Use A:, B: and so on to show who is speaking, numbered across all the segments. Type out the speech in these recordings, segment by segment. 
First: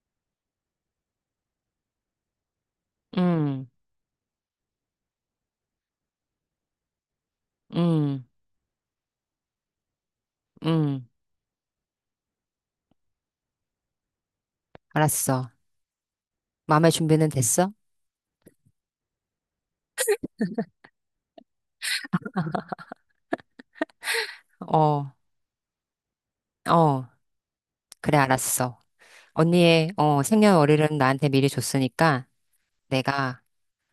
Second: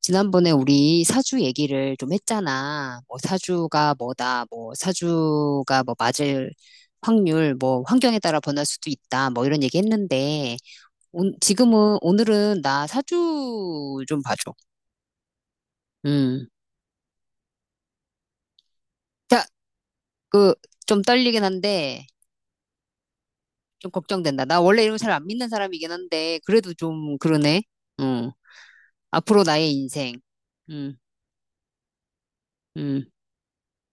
A: 지난번에 우리 사주 얘기를 좀 했잖아. 뭐
B: 응,
A: 사주가 뭐다, 뭐 사주가 뭐 맞을 확률, 뭐 환경에
B: 응,
A: 따라 변할 수도 있다, 뭐 이런 얘기 했는데,
B: 응.
A: 지금은, 오늘은 나 사주 좀 봐줘.
B: 알았어.
A: 음.
B: 마음의 준비는 됐어?
A: 자, 그, 좀 떨리긴 한데, 좀 걱정된다. 나 원래 이런 거 잘
B: 어,
A: 안 믿는 사람이긴 한데, 그래도
B: 어.
A: 좀 그러네.
B: 그래,
A: 음.
B: 알았어.
A: 앞으로 나의
B: 언니의
A: 인생. 음,
B: 생년월일은 나한테 미리 줬으니까
A: 음,
B: 내가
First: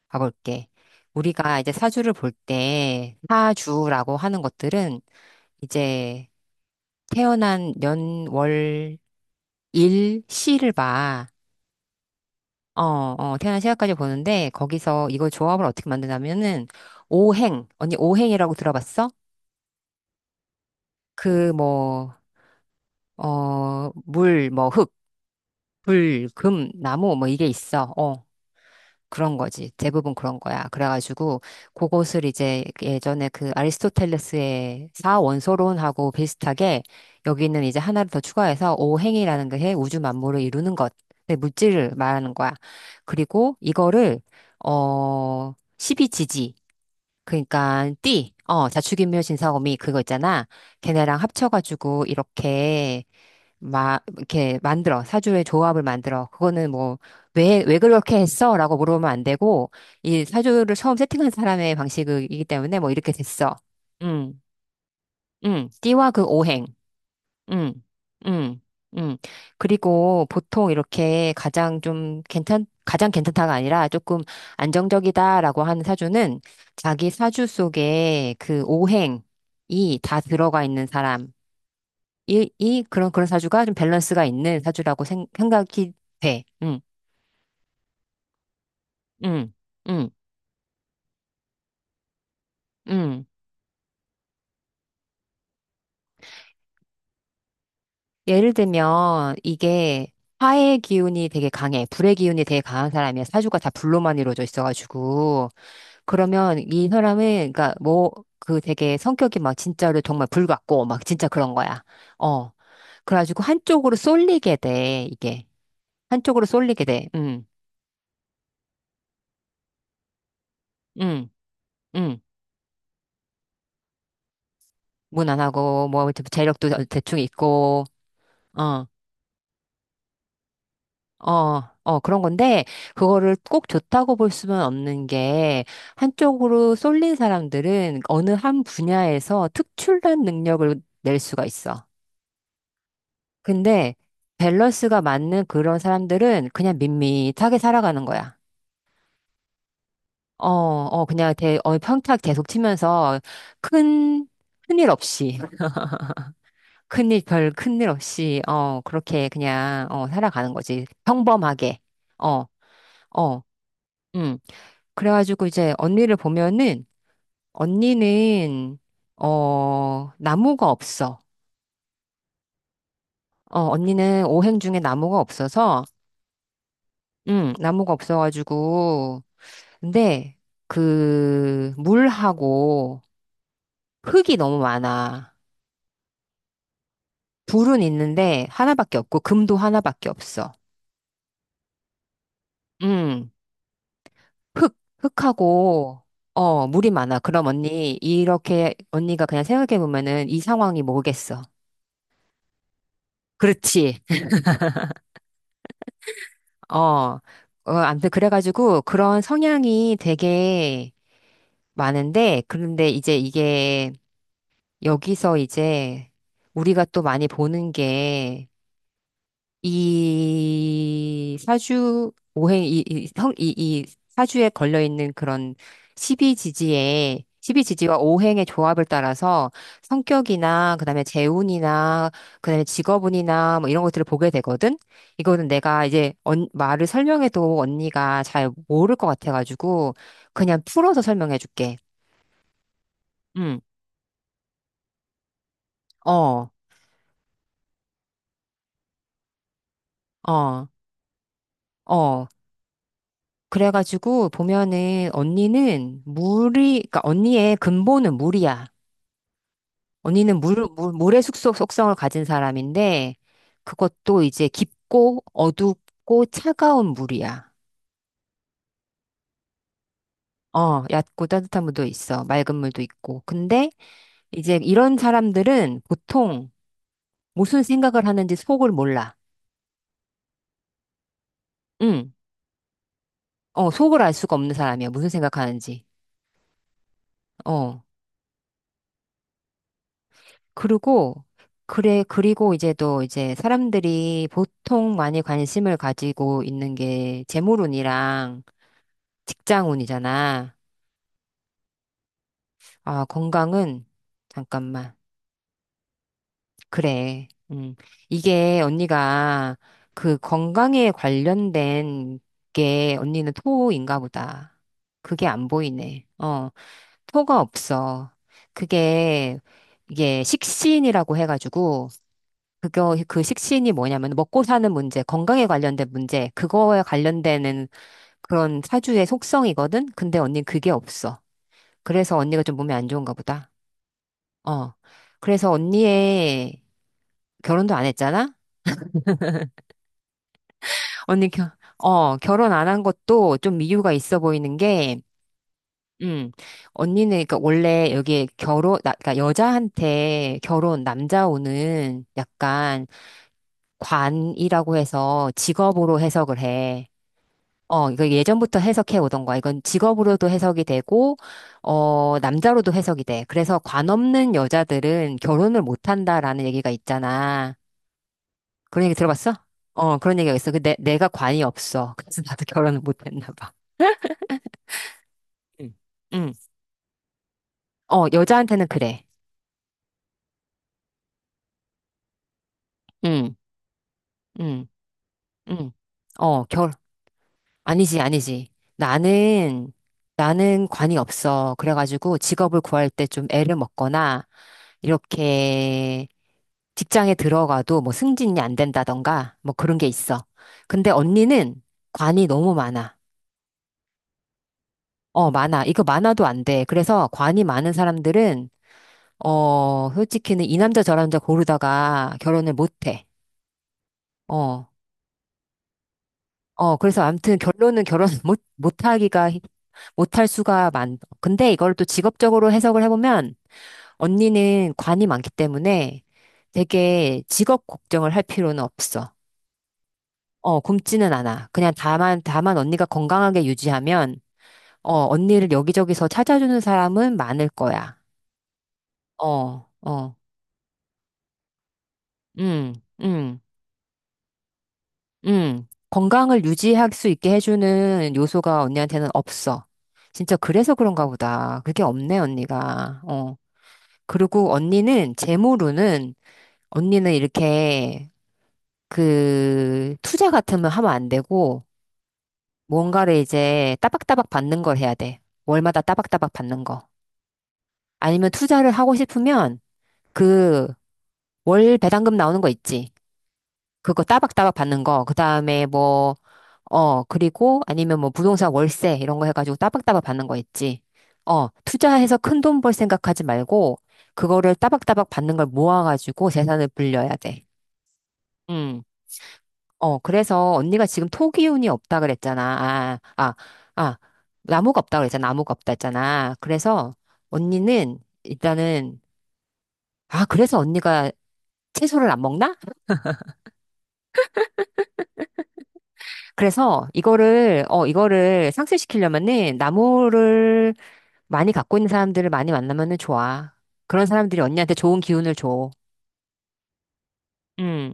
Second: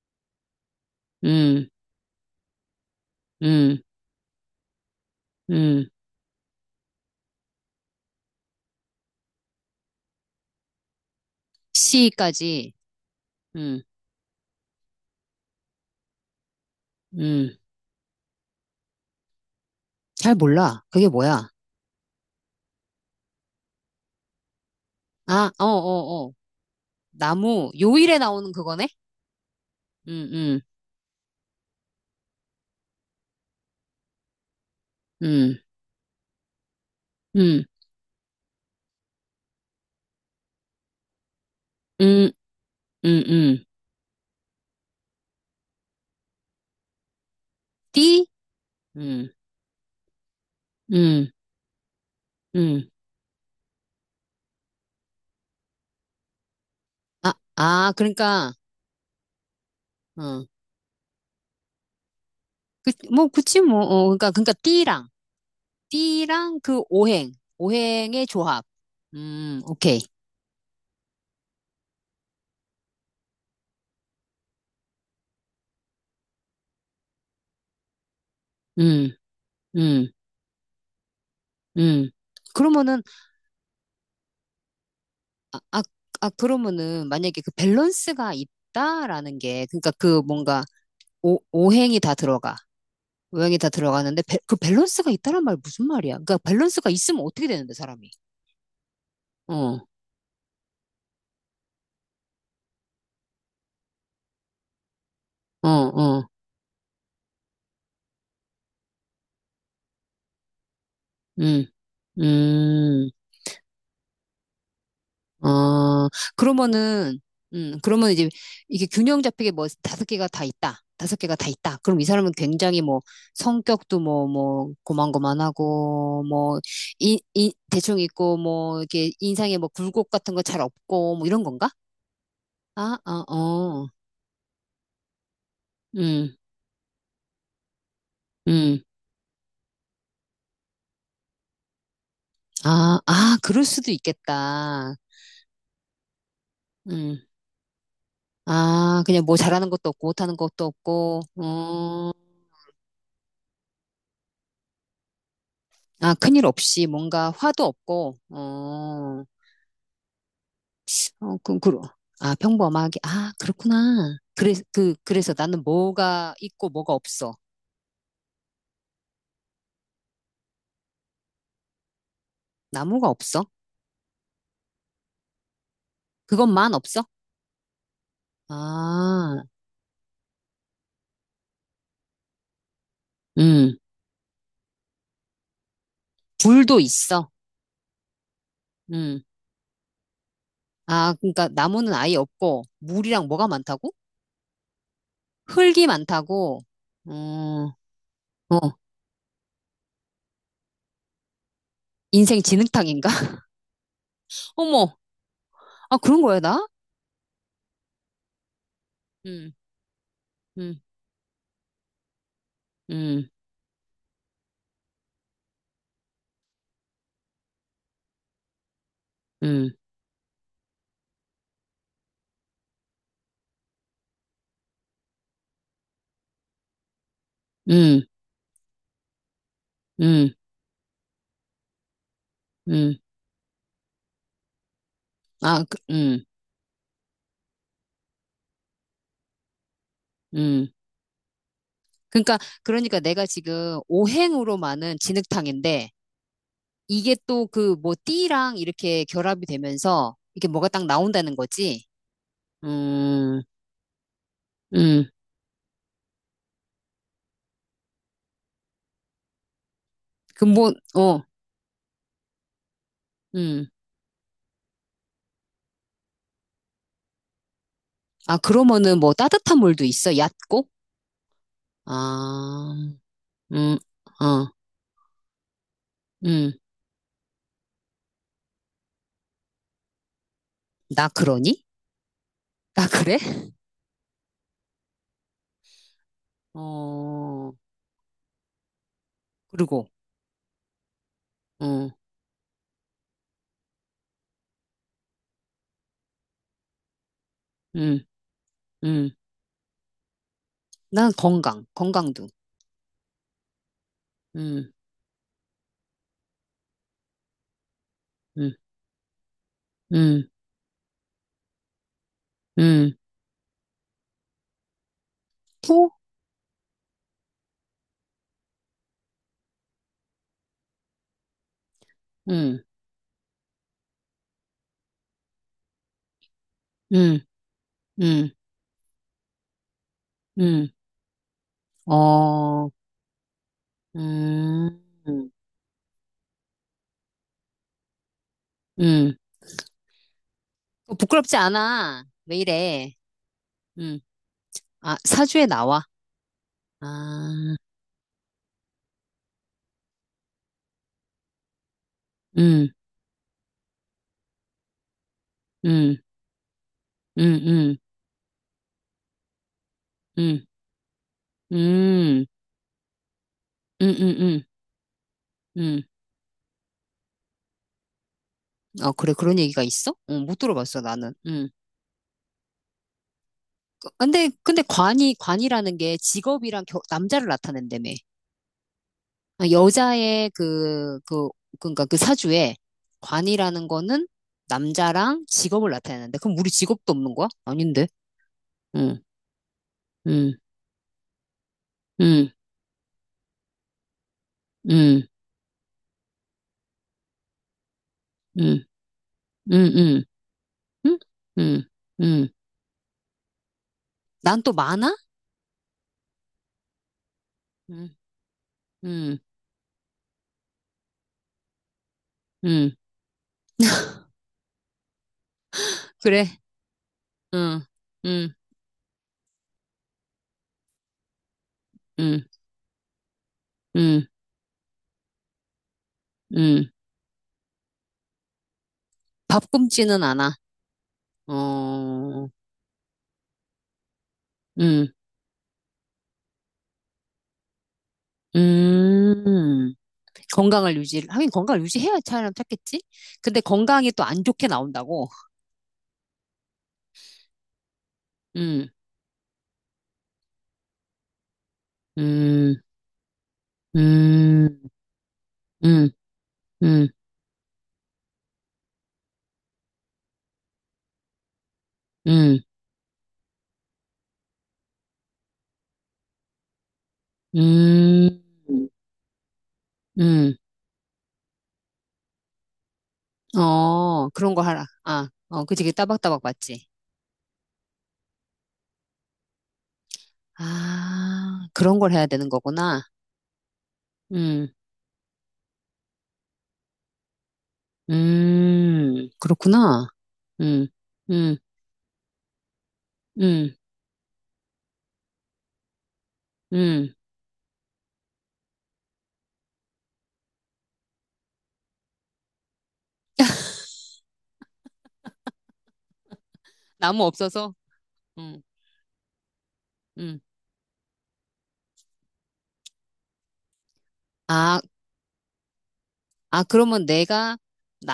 B: 가볼게. 우리가
A: 음,
B: 이제 사주를 볼 때,
A: 음,
B: 사주라고 하는 것들은
A: 음.
B: 이제 태어난 년, 월, 일, 시를 봐.
A: 시까지.
B: 태어난
A: 음,
B: 시간까지 보는데, 거기서 이거 조합을 어떻게 만드냐면은,
A: 음.
B: 오행. 언니 오행이라고 들어봤어?
A: 잘 몰라. 그게 뭐야?
B: 그 뭐, 물, 뭐, 흙,
A: 아, 어, 어,
B: 불,
A: 어.
B: 금, 나무, 뭐, 이게
A: 나무,
B: 있어.
A: 요일에 나오는 그거네?
B: 그런 거지. 대부분
A: 음,
B: 그런
A: 음,
B: 거야. 그래가지고, 그것을 이제 예전에 그 아리스토텔레스의
A: 음,
B: 사원소론하고 비슷하게,
A: 음,
B: 여기는 이제 하나를 더 추가해서 오행이라는 게 우주 만물을 이루는 것, 내 물질을
A: 음,
B: 말하는 거야.
A: 음,
B: 그리고
A: 음.
B: 이거를, 십이지지. 그러니까
A: 띠?
B: 띠, 자축인묘
A: 음,
B: 진사오미 그거 있잖아. 걔네랑
A: 음,
B: 합쳐가지고
A: 음.
B: 이렇게 막 이렇게 만들어 사주의 조합을 만들어. 그거는 뭐
A: 아,
B: 왜
A: 아,
B: 그렇게
A: 그러니까,
B: 했어라고 물어보면 안 되고, 이
A: 어.
B: 사주를 처음 세팅한 사람의 방식이기 때문에 뭐
A: 그,
B: 이렇게
A: 뭐,
B: 됐어.
A: 그치, 뭐, 어. 그러니까,
B: 음
A: 그러니까, 띠랑,
B: 띠와 그
A: 띠랑
B: 오행.
A: 그 오행,
B: 음
A: 오행의
B: 음
A: 조합.
B: 음
A: 오케이.
B: 그리고 보통 이렇게 가장 괜찮다가 아니라 조금 안정적이다라고 하는 사주는 자기 사주 속에 그
A: 음,
B: 오행이
A: 음,
B: 다 들어가 있는 사람.
A: 음.
B: 이, 이
A: 그러면은,
B: 그런 사주가 좀 밸런스가 있는 사주라고 생,
A: 아, 아,
B: 생각이
A: 아,
B: 돼. 응,
A: 그러면은, 만약에 그 밸런스가 있다라는
B: 응,
A: 게, 그러니까
B: 응,
A: 그 뭔가, 오행이 다 들어가.
B: 응.
A: 모양이 다 들어가는데 그 밸런스가 있다란 말 무슨 말이야? 그러니까 밸런스가 있으면 어떻게 되는데 사람이?
B: 예를 들면
A: 어,
B: 이게 화의 기운이 되게 강해, 불의 기운이 되게 강한 사람이야. 사주가 다 불로만 이루어져 있어가지고
A: 어, 어,
B: 그러면 이 사람은 그러니까 뭐 그 되게 성격이 막 진짜로 정말 불 같고 막 진짜 그런
A: 음,
B: 거야. 어,
A: 음,
B: 그래가지고 한쪽으로 쏠리게 돼 이게,
A: 어,
B: 한쪽으로 쏠리게 돼.
A: 그러면은,
B: 응,
A: 그러면 이제 이게 균형 잡히게 뭐 다섯 개가 다 있다, 다섯
B: 응,
A: 개가 다 있다. 그럼 이
B: 응.
A: 사람은 굉장히 뭐 성격도 뭐 뭐
B: 무난하고 뭐
A: 고만고만하고
B: 재력도 대충
A: 뭐이 이,
B: 있고.
A: 대충 있고 뭐
B: 어.
A: 이렇게 인상에 뭐 굴곡 같은 거 잘 없고 뭐 이런 건가?
B: 그런 건데,
A: 아, 아,
B: 그거를 꼭
A: 어,
B: 좋다고 볼 수는 없는 게,
A: 음,
B: 한쪽으로 쏠린 사람들은 어느 한
A: 음.
B: 분야에서 특출난 능력을 낼 수가 있어.
A: 아, 아, 그럴 수도
B: 근데,
A: 있겠다.
B: 밸런스가 맞는 그런 사람들은 그냥
A: 음.
B: 밋밋하게 살아가는 거야.
A: 아, 그냥 뭐 잘하는 것도 없고, 못하는 것도 없고,
B: 그냥
A: 어,
B: 평탁 계속 치면서 큰, 큰일 없이,
A: 아, 큰일 없이 뭔가
B: 별
A: 화도
B: 큰일
A: 없고,
B: 없이,
A: 어,
B: 그렇게 그냥, 살아가는 거지.
A: 어, 그, 그,
B: 평범하게.
A: 아,
B: 어,
A: 평범하게, 아,
B: 어.
A: 그렇구나.
B: 음.
A: 그래, 그, 그래서
B: 그래가지고
A: 나는
B: 이제 언니를
A: 뭐가 있고
B: 보면은
A: 뭐가 없어.
B: 언니는 나무가 없어.
A: 나무가 없어.
B: 언니는 오행 중에 나무가 없어서
A: 그것만 없어.
B: 나무가 없어가지고,
A: 아,
B: 근데 그 물하고
A: 음,
B: 흙이 너무 많아.
A: 불도 있어.
B: 불은 있는데 하나밖에 없고
A: 음,
B: 금도 하나밖에 없어.
A: 아, 그러니까 나무는 아예 없고, 물이랑
B: 음
A: 뭐가 많다고? 흙이
B: 흙하고
A: 많다고,
B: 물이 많아. 그럼
A: 어,
B: 언니, 이렇게
A: 어,
B: 언니가 그냥 생각해 보면은 이 상황이 뭐겠어?
A: 인생 진흙탕인가?
B: 그렇지.
A: 어머, 아, 그런 거야, 나?
B: 어, 어. 아무튼 그래가지고 그런
A: 음.
B: 성향이
A: 음,
B: 되게 많은데, 그런데 이제
A: 음,
B: 이게 여기서 이제 우리가 또 많이 보는 게
A: 음,
B: 이 사주 오행 이, 이, 성- 이, 이 사주에 걸려 있는 그런 십이지지의 십이지지와
A: 음,
B: 오행의 조합을 따라서
A: 음,
B: 성격이나 그다음에 재운이나 그다음에
A: 음.
B: 직업운이나 뭐 이런 것들을 보게 되거든. 이거는
A: 아, 그,
B: 내가 이제 말을 설명해도 언니가 잘 모를 것 같아가지고 그냥
A: 음.
B: 풀어서 설명해 줄게.
A: 그러니까, 그러니까 내가
B: 응.
A: 지금 오행으로만은 진흙탕인데,
B: 어.
A: 이게 또 그 뭐 띠랑 이렇게 결합이 되면서, 이게 뭐가
B: 어.
A: 딱 나온다는 거지?
B: 어.
A: 음,
B: 그래가지고
A: 음.
B: 보면은 언니는 물이, 그러니까 언니의 근본은 물이야. 언니는
A: 그 뭐, 어,
B: 물의 숙소 속성을 가진 사람인데
A: 음.
B: 그것도 이제 깊고 어둡고 차가운 물이야.
A: 아, 그러면은 뭐 따뜻한 물도 있어? 얕고?
B: 어, 얕고 따뜻한 물도 있어. 맑은
A: 아,
B: 물도 있고. 근데
A: 음, 어,
B: 이제 이런 사람들은 보통
A: 음.
B: 무슨 생각을 하는지 속을 몰라.
A: 나 그러니?
B: 응.
A: 나 그래?
B: 어, 속을 알 수가 없는 사람이야. 무슨 생각하는지.
A: 어,
B: 어.
A: 그리고,
B: 그리고,
A: 어,
B: 그래, 그리고 이제 또 이제 사람들이 보통 많이 관심을 가지고 있는 게
A: 음,
B: 재물운이랑
A: 음.
B: 직장운이잖아.
A: 난 건강, 건강도.
B: 아, 건강은,
A: 음,
B: 잠깐만. 그래. 음.
A: 음,
B: 이게 언니가 그
A: 음,
B: 건강에 관련된
A: 음.
B: 게 언니는 토인가 보다. 그게 안
A: 또?
B: 보이네. 토가 없어. 그게, 이게 식신이라고 해가지고,
A: 음,
B: 그거, 그 식신이 뭐냐면 먹고 사는 문제, 건강에 관련된 문제, 그거에
A: 음,
B: 관련되는
A: 음,
B: 그런 사주의 속성이거든? 근데 언니
A: 음.
B: 그게 없어. 그래서 언니가 좀
A: 어,
B: 몸이 안 좋은가 보다. 어.
A: 음,
B: 그래서 언니의 결혼도 안 했잖아?
A: 음. 어,
B: 언니,
A: 부끄럽지 않아. 왜
B: 결혼 안 한
A: 이래?
B: 것도 좀 이유가
A: 음.
B: 있어 보이는
A: 아,
B: 게,
A: 사주에 나와.
B: 음, 언니는,
A: 아,
B: 그니까 원래 여기 결혼, 나, 그니까 여자한테 결혼, 남자 오는
A: 음,
B: 약간 관이라고 해서
A: 음,
B: 직업으로 해석을 해.
A: 음, 음,
B: 어, 이거 예전부터 해석해 오던 거야. 이건 직업으로도
A: 음,
B: 해석이 되고, 어,
A: 음,
B: 남자로도 해석이 돼. 그래서
A: 음,
B: 관
A: 음,
B: 없는
A: 음.
B: 여자들은 결혼을
A: 음.
B: 못 한다라는 얘기가 있잖아. 그런
A: 아,
B: 얘기
A: 그래,
B: 들어봤어?
A: 그런 얘기가 있어?
B: 어,
A: 어,
B: 그런 얘기가
A: 못
B: 있어. 근데
A: 들어봤어,
B: 내가
A: 나는.
B: 관이
A: 음.
B: 없어. 그래서 나도 결혼을 못 했나 봐.
A: 근데, 근데 관이,
B: 응.
A: 관이라는 게
B: 응.
A: 직업이랑 남자를 나타낸다며.
B: 어, 여자한테는 그래.
A: 아, 여자의 그, 그, 그러니까 그 사주에
B: 응.
A: 관이라는 거는
B: 응.
A: 남자랑 직업을
B: 응.
A: 나타내는데 그럼
B: 어,
A: 우리
B: 결
A: 직업도 없는 거야? 아닌데.
B: 아니지, 아니지.
A: 응,
B: 나는,
A: 응,
B: 나는 관이 없어. 그래가지고
A: 응,
B: 직업을 구할 때 좀 애를 먹거나,
A: 응,
B: 이렇게 직장에 들어가도 뭐 승진이 안
A: 응,
B: 된다던가, 뭐
A: 응,
B: 그런 게
A: 응,
B: 있어. 근데
A: 응,
B: 언니는
A: 응,
B: 관이
A: 응.
B: 너무 많아.
A: 난 또 많아?
B: 어, 많아. 이거 많아도 안 돼. 그래서 관이 많은
A: 응,
B: 사람들은,
A: 응,
B: 어, 솔직히는 이 남자 저 남자 고르다가 결혼을
A: 응.
B: 못 해. 어.
A: 그래.
B: 어, 그래서 아무튼
A: 응,
B: 결론은 결혼
A: 응,
B: 못, 못하기가, 힘- 못할 수가 많, 근데 이걸 또
A: 응,
B: 직업적으로 해석을 해보면
A: 응,
B: 언니는 관이 많기 때문에
A: 응.
B: 되게 직업 걱정을 할 필요는 없어.
A: 밥 굶지는 않아.
B: 어, 굶지는 않아. 그냥 다만,
A: 어,
B: 다만 언니가 건강하게 유지하면,
A: 응,
B: 어, 언니를 여기저기서 찾아주는 사람은 많을 거야. 어,
A: 음.
B: 어,
A: 건강을 유지, 하긴 건강을 유지해야 사람
B: 음,
A: 찾겠지? 근데
B: 음.
A: 건강이 또 안 좋게 나온다고.
B: 건강을 유지할 수 있게 해주는 요소가
A: 음,
B: 언니한테는 없어. 진짜 그래서 그런가 보다. 그게 없네,
A: 음,
B: 언니가. 어. 그리고
A: 음,
B: 언니는, 제
A: 음,
B: 모로는,
A: 음,
B: 언니는 이렇게, 그, 투자 같으면 하면 안 되고,
A: 음,
B: 뭔가를 이제 따박따박 받는 걸 해야 돼. 월마다 따박따박 받는 거.
A: 음,
B: 아니면 투자를 하고 싶으면,
A: 음.
B: 그, 월 배당금 나오는 거 있지. 그거
A: 어, 그런 거
B: 따박따박
A: 하라.
B: 받는 거.
A: 아,
B: 그
A: 어, 그치,
B: 다음에
A: 그
B: 뭐,
A: 따박따박 맞지.
B: 어, 그리고 아니면 뭐 부동산 월세 이런 거 해가지고 따박따박 받는 거 있지.
A: 아,
B: 어,
A: 그런 걸 해야
B: 투자해서
A: 되는
B: 큰 돈 벌
A: 거구나.
B: 생각하지 말고
A: 음,
B: 그거를 따박따박 받는 걸 모아가지고 재산을 불려야 돼. 음.
A: 그렇구나.
B: 어, 그래서
A: 음,
B: 언니가 지금
A: 음,
B: 토기운이 없다 그랬잖아.
A: 음,
B: 아, 나무가 없다 그랬잖아. 나무가 없다 했잖아.
A: 음.
B: 그래서 언니는 일단은, 아, 그래서 언니가 채소를 안 먹나? 그래서
A: 나무 없어서?
B: 이거를, 어,
A: 음,
B: 이거를 상쇄시키려면은
A: 음.
B: 나무를 많이 갖고 있는 사람들을 많이 만나면은 좋아. 그런 사람들이
A: 아,
B: 언니한테 좋은 기운을 줘.
A: 아, 그러면 내가
B: 음,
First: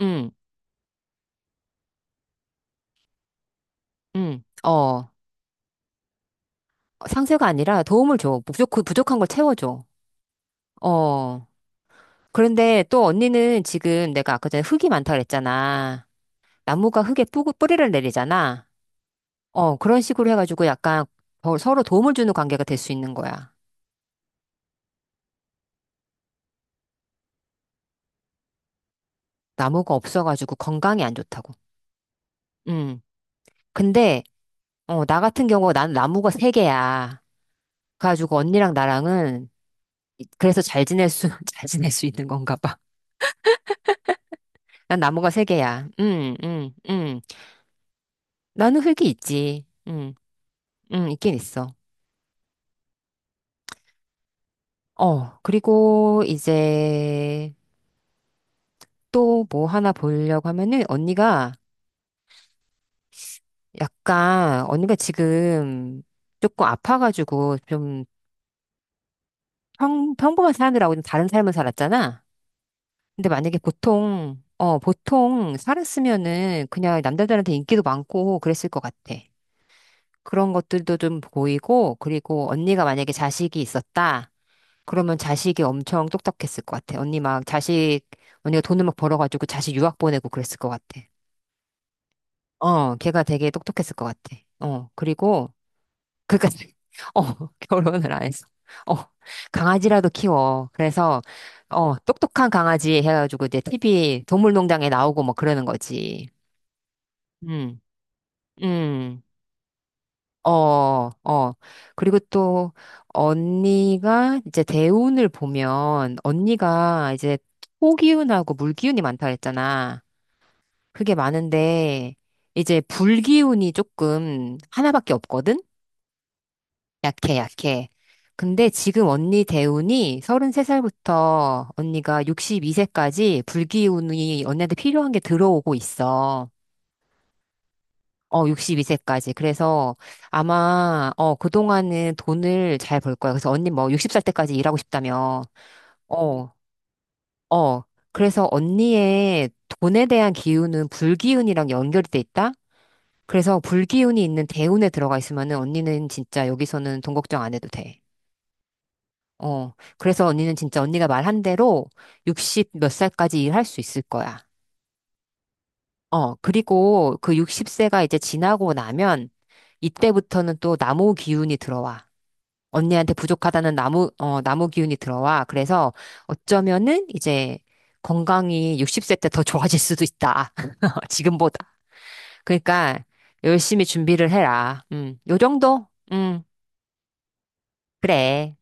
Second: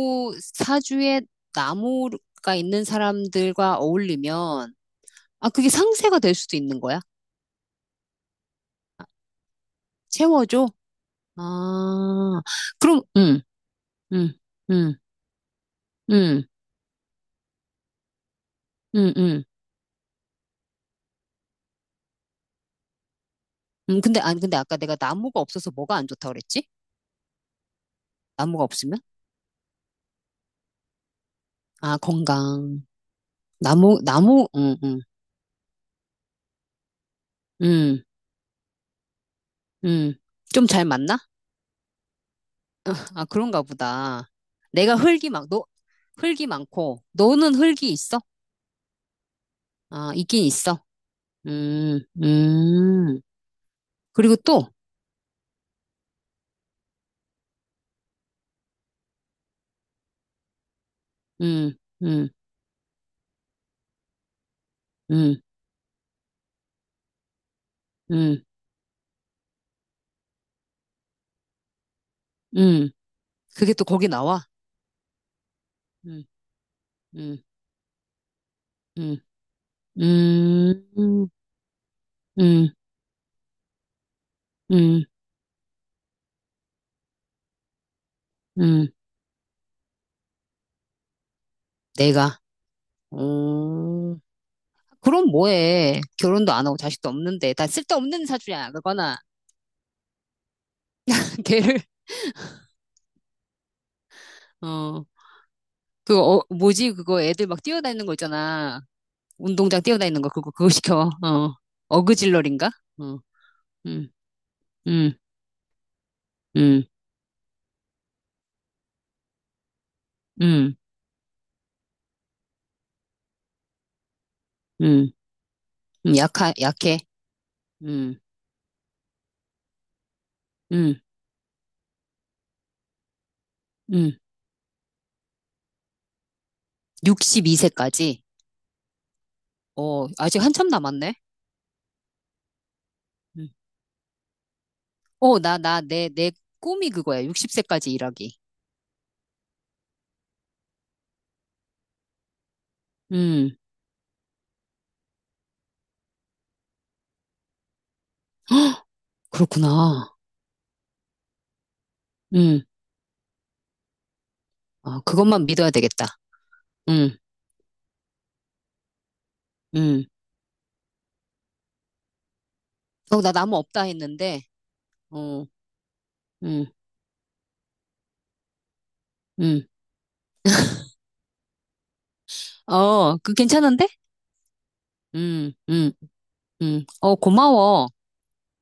B: 음,
A: 사주에 나무가 있는 사람들과 어울리면,
B: 어.
A: 아, 그게 상쇄가 될 수도 있는 거야?
B: 상쇄가 아니라 도움을 줘. 부족한 걸 채워줘.
A: 채워줘?
B: 어.
A: 아,
B: 그런데
A: 그럼,
B: 또
A: 응,
B: 언니는 지금
A: 응,
B: 내가 아까 전에 흙이
A: 응,
B: 많다 그랬잖아.
A: 응,
B: 나무가 흙에 뿌리를 내리잖아.
A: 응, 응.
B: 어, 그런 식으로 해가지고 약간 더 서로 도움을 주는 관계가 될 수 있는 거야.
A: 근데, 아니, 근데 아까 내가 나무가 없어서 뭐가 안 좋다고 그랬지? 나무가 없으면?
B: 나무가 없어가지고 건강이 안 좋다고.
A: 아, 건강.
B: 음.
A: 나무,
B: 근데
A: 나무, 응, 응,
B: 어, 나 같은 경우 난 나무가 세 개야.
A: 응,
B: 그래가지고 언니랑 나랑은
A: 응.
B: 그래서
A: 좀 잘
B: 잘 지낼
A: 맞나?
B: 수, 잘 지낼 수 있는 건가 봐.
A: 아, 그런가 보다. 내가
B: 난
A: 흙이
B: 나무가 세
A: 막, 너,
B: 개야. 응.
A: 흙이
B: 응.
A: 많고,
B: 응.
A: 너는 흙이 있어?
B: 나는 흙이 있지.
A: 아,
B: 응.
A: 있긴 있어.
B: 응, 있긴 있어.
A: 음, 음. 그리고 또,
B: 어, 그리고 이제 또 뭐 하나 보려고 하면은 언니가
A: 음, 음,
B: 약간 언니가
A: 음,
B: 지금 조금 아파가지고 좀
A: 음,
B: 평범한 사람들하고 좀 다른 삶을 살았잖아.
A: 음.
B: 근데 만약에
A: 그게 또 거기
B: 보통,
A: 나와?
B: 어, 보통
A: 음,
B: 살았으면은 그냥
A: 음,
B: 남자들한테 인기도 많고 그랬을 것 같아.
A: 음.
B: 그런 것들도 좀
A: 음,
B: 보이고, 그리고
A: 음,
B: 언니가 만약에 자식이 있었다.
A: 음,
B: 그러면 자식이 엄청 똑똑했을 것 같아. 언니 막 자식, 언니가 돈을
A: 음,
B: 막 벌어가지고 자식 유학 보내고 그랬을 것 같아.
A: 내가.
B: 어, 걔가 되게 똑똑했을 것
A: 음,
B: 같아. 어,
A: 그럼
B: 그리고
A: 뭐해.
B: 그러니까
A: 결혼도 안 하고 자식도
B: 어,
A: 없는데. 다
B: 결혼을 안
A: 쓸데없는
B: 했어.
A: 사주야,
B: 어,
A: 그거나.
B: 강아지라도 키워. 그래서
A: 걔를,
B: 어, 똑똑한 강아지 해가지고 이제 TV 동물농장에
A: 어,
B: 나오고 뭐 그러는
A: 그,
B: 거지.
A: 어, 뭐지, 그거 애들 막
B: 음,
A: 뛰어다니는 거 있잖아.
B: 음,
A: 운동장 뛰어다니는 거, 그거,
B: 어,
A: 그거 시켜.
B: 어.
A: 어,
B: 그리고
A: 어그질러린가?
B: 또
A: 어, 음,
B: 언니가 이제
A: 음,
B: 대운을 보면
A: 음,
B: 언니가 이제 토기운하고 물기운이 많다 그랬잖아.
A: 음,
B: 그게 많은데 이제 불기운이 조금
A: 음,
B: 하나밖에 없거든.
A: 약해.
B: 약해, 약해.
A: 음,
B: 근데 지금 언니 대운이
A: 음,
B: 33살부터 언니가 62세까지
A: 음,
B: 불기운이 언니한테 필요한 게 들어오고 있어.
A: 62세까지.
B: 어, 62세까지. 그래서
A: 어, 아직 한참
B: 아마,
A: 남았네.
B: 어, 그동안은 돈을 잘 벌 거야.
A: 음.
B: 그래서 언니 뭐 60살 때까지 일하고
A: 어,
B: 싶다며.
A: 내
B: 어,
A: 꿈이 그거야.
B: 어.
A: 60세까지 일하기.
B: 그래서 언니의 돈에 대한 기운은 불기운이랑 연결이 돼 있다?
A: 음,
B: 그래서 불기운이 있는 대운에 들어가 있으면은 언니는 진짜 여기서는 돈 걱정 안 해도 돼.
A: 헉,
B: 어,
A: 그렇구나.
B: 그래서 언니는 진짜 언니가 말한 대로
A: 음,
B: 60 몇 살까지 일할 수 있을 거야.
A: 아, 그것만 믿어야 되겠다.
B: 어,
A: 음,
B: 그리고 그 60세가 이제 지나고 나면
A: 음.
B: 이때부터는 또 나무 기운이 들어와. 언니한테
A: 어, 나 나무
B: 부족하다는
A: 없다
B: 나무, 어,
A: 했는데,
B: 나무 기운이 들어와.
A: 어,
B: 그래서
A: 음,
B: 어쩌면은 이제 건강이 60세 때 더
A: 음.
B: 좋아질 수도 있다. 지금보다. 그러니까
A: 어, 그
B: 열심히
A: 괜찮은데?
B: 준비를 해라. 요
A: 음,
B: 정도?
A: 음, 어, 고마워.
B: 그래.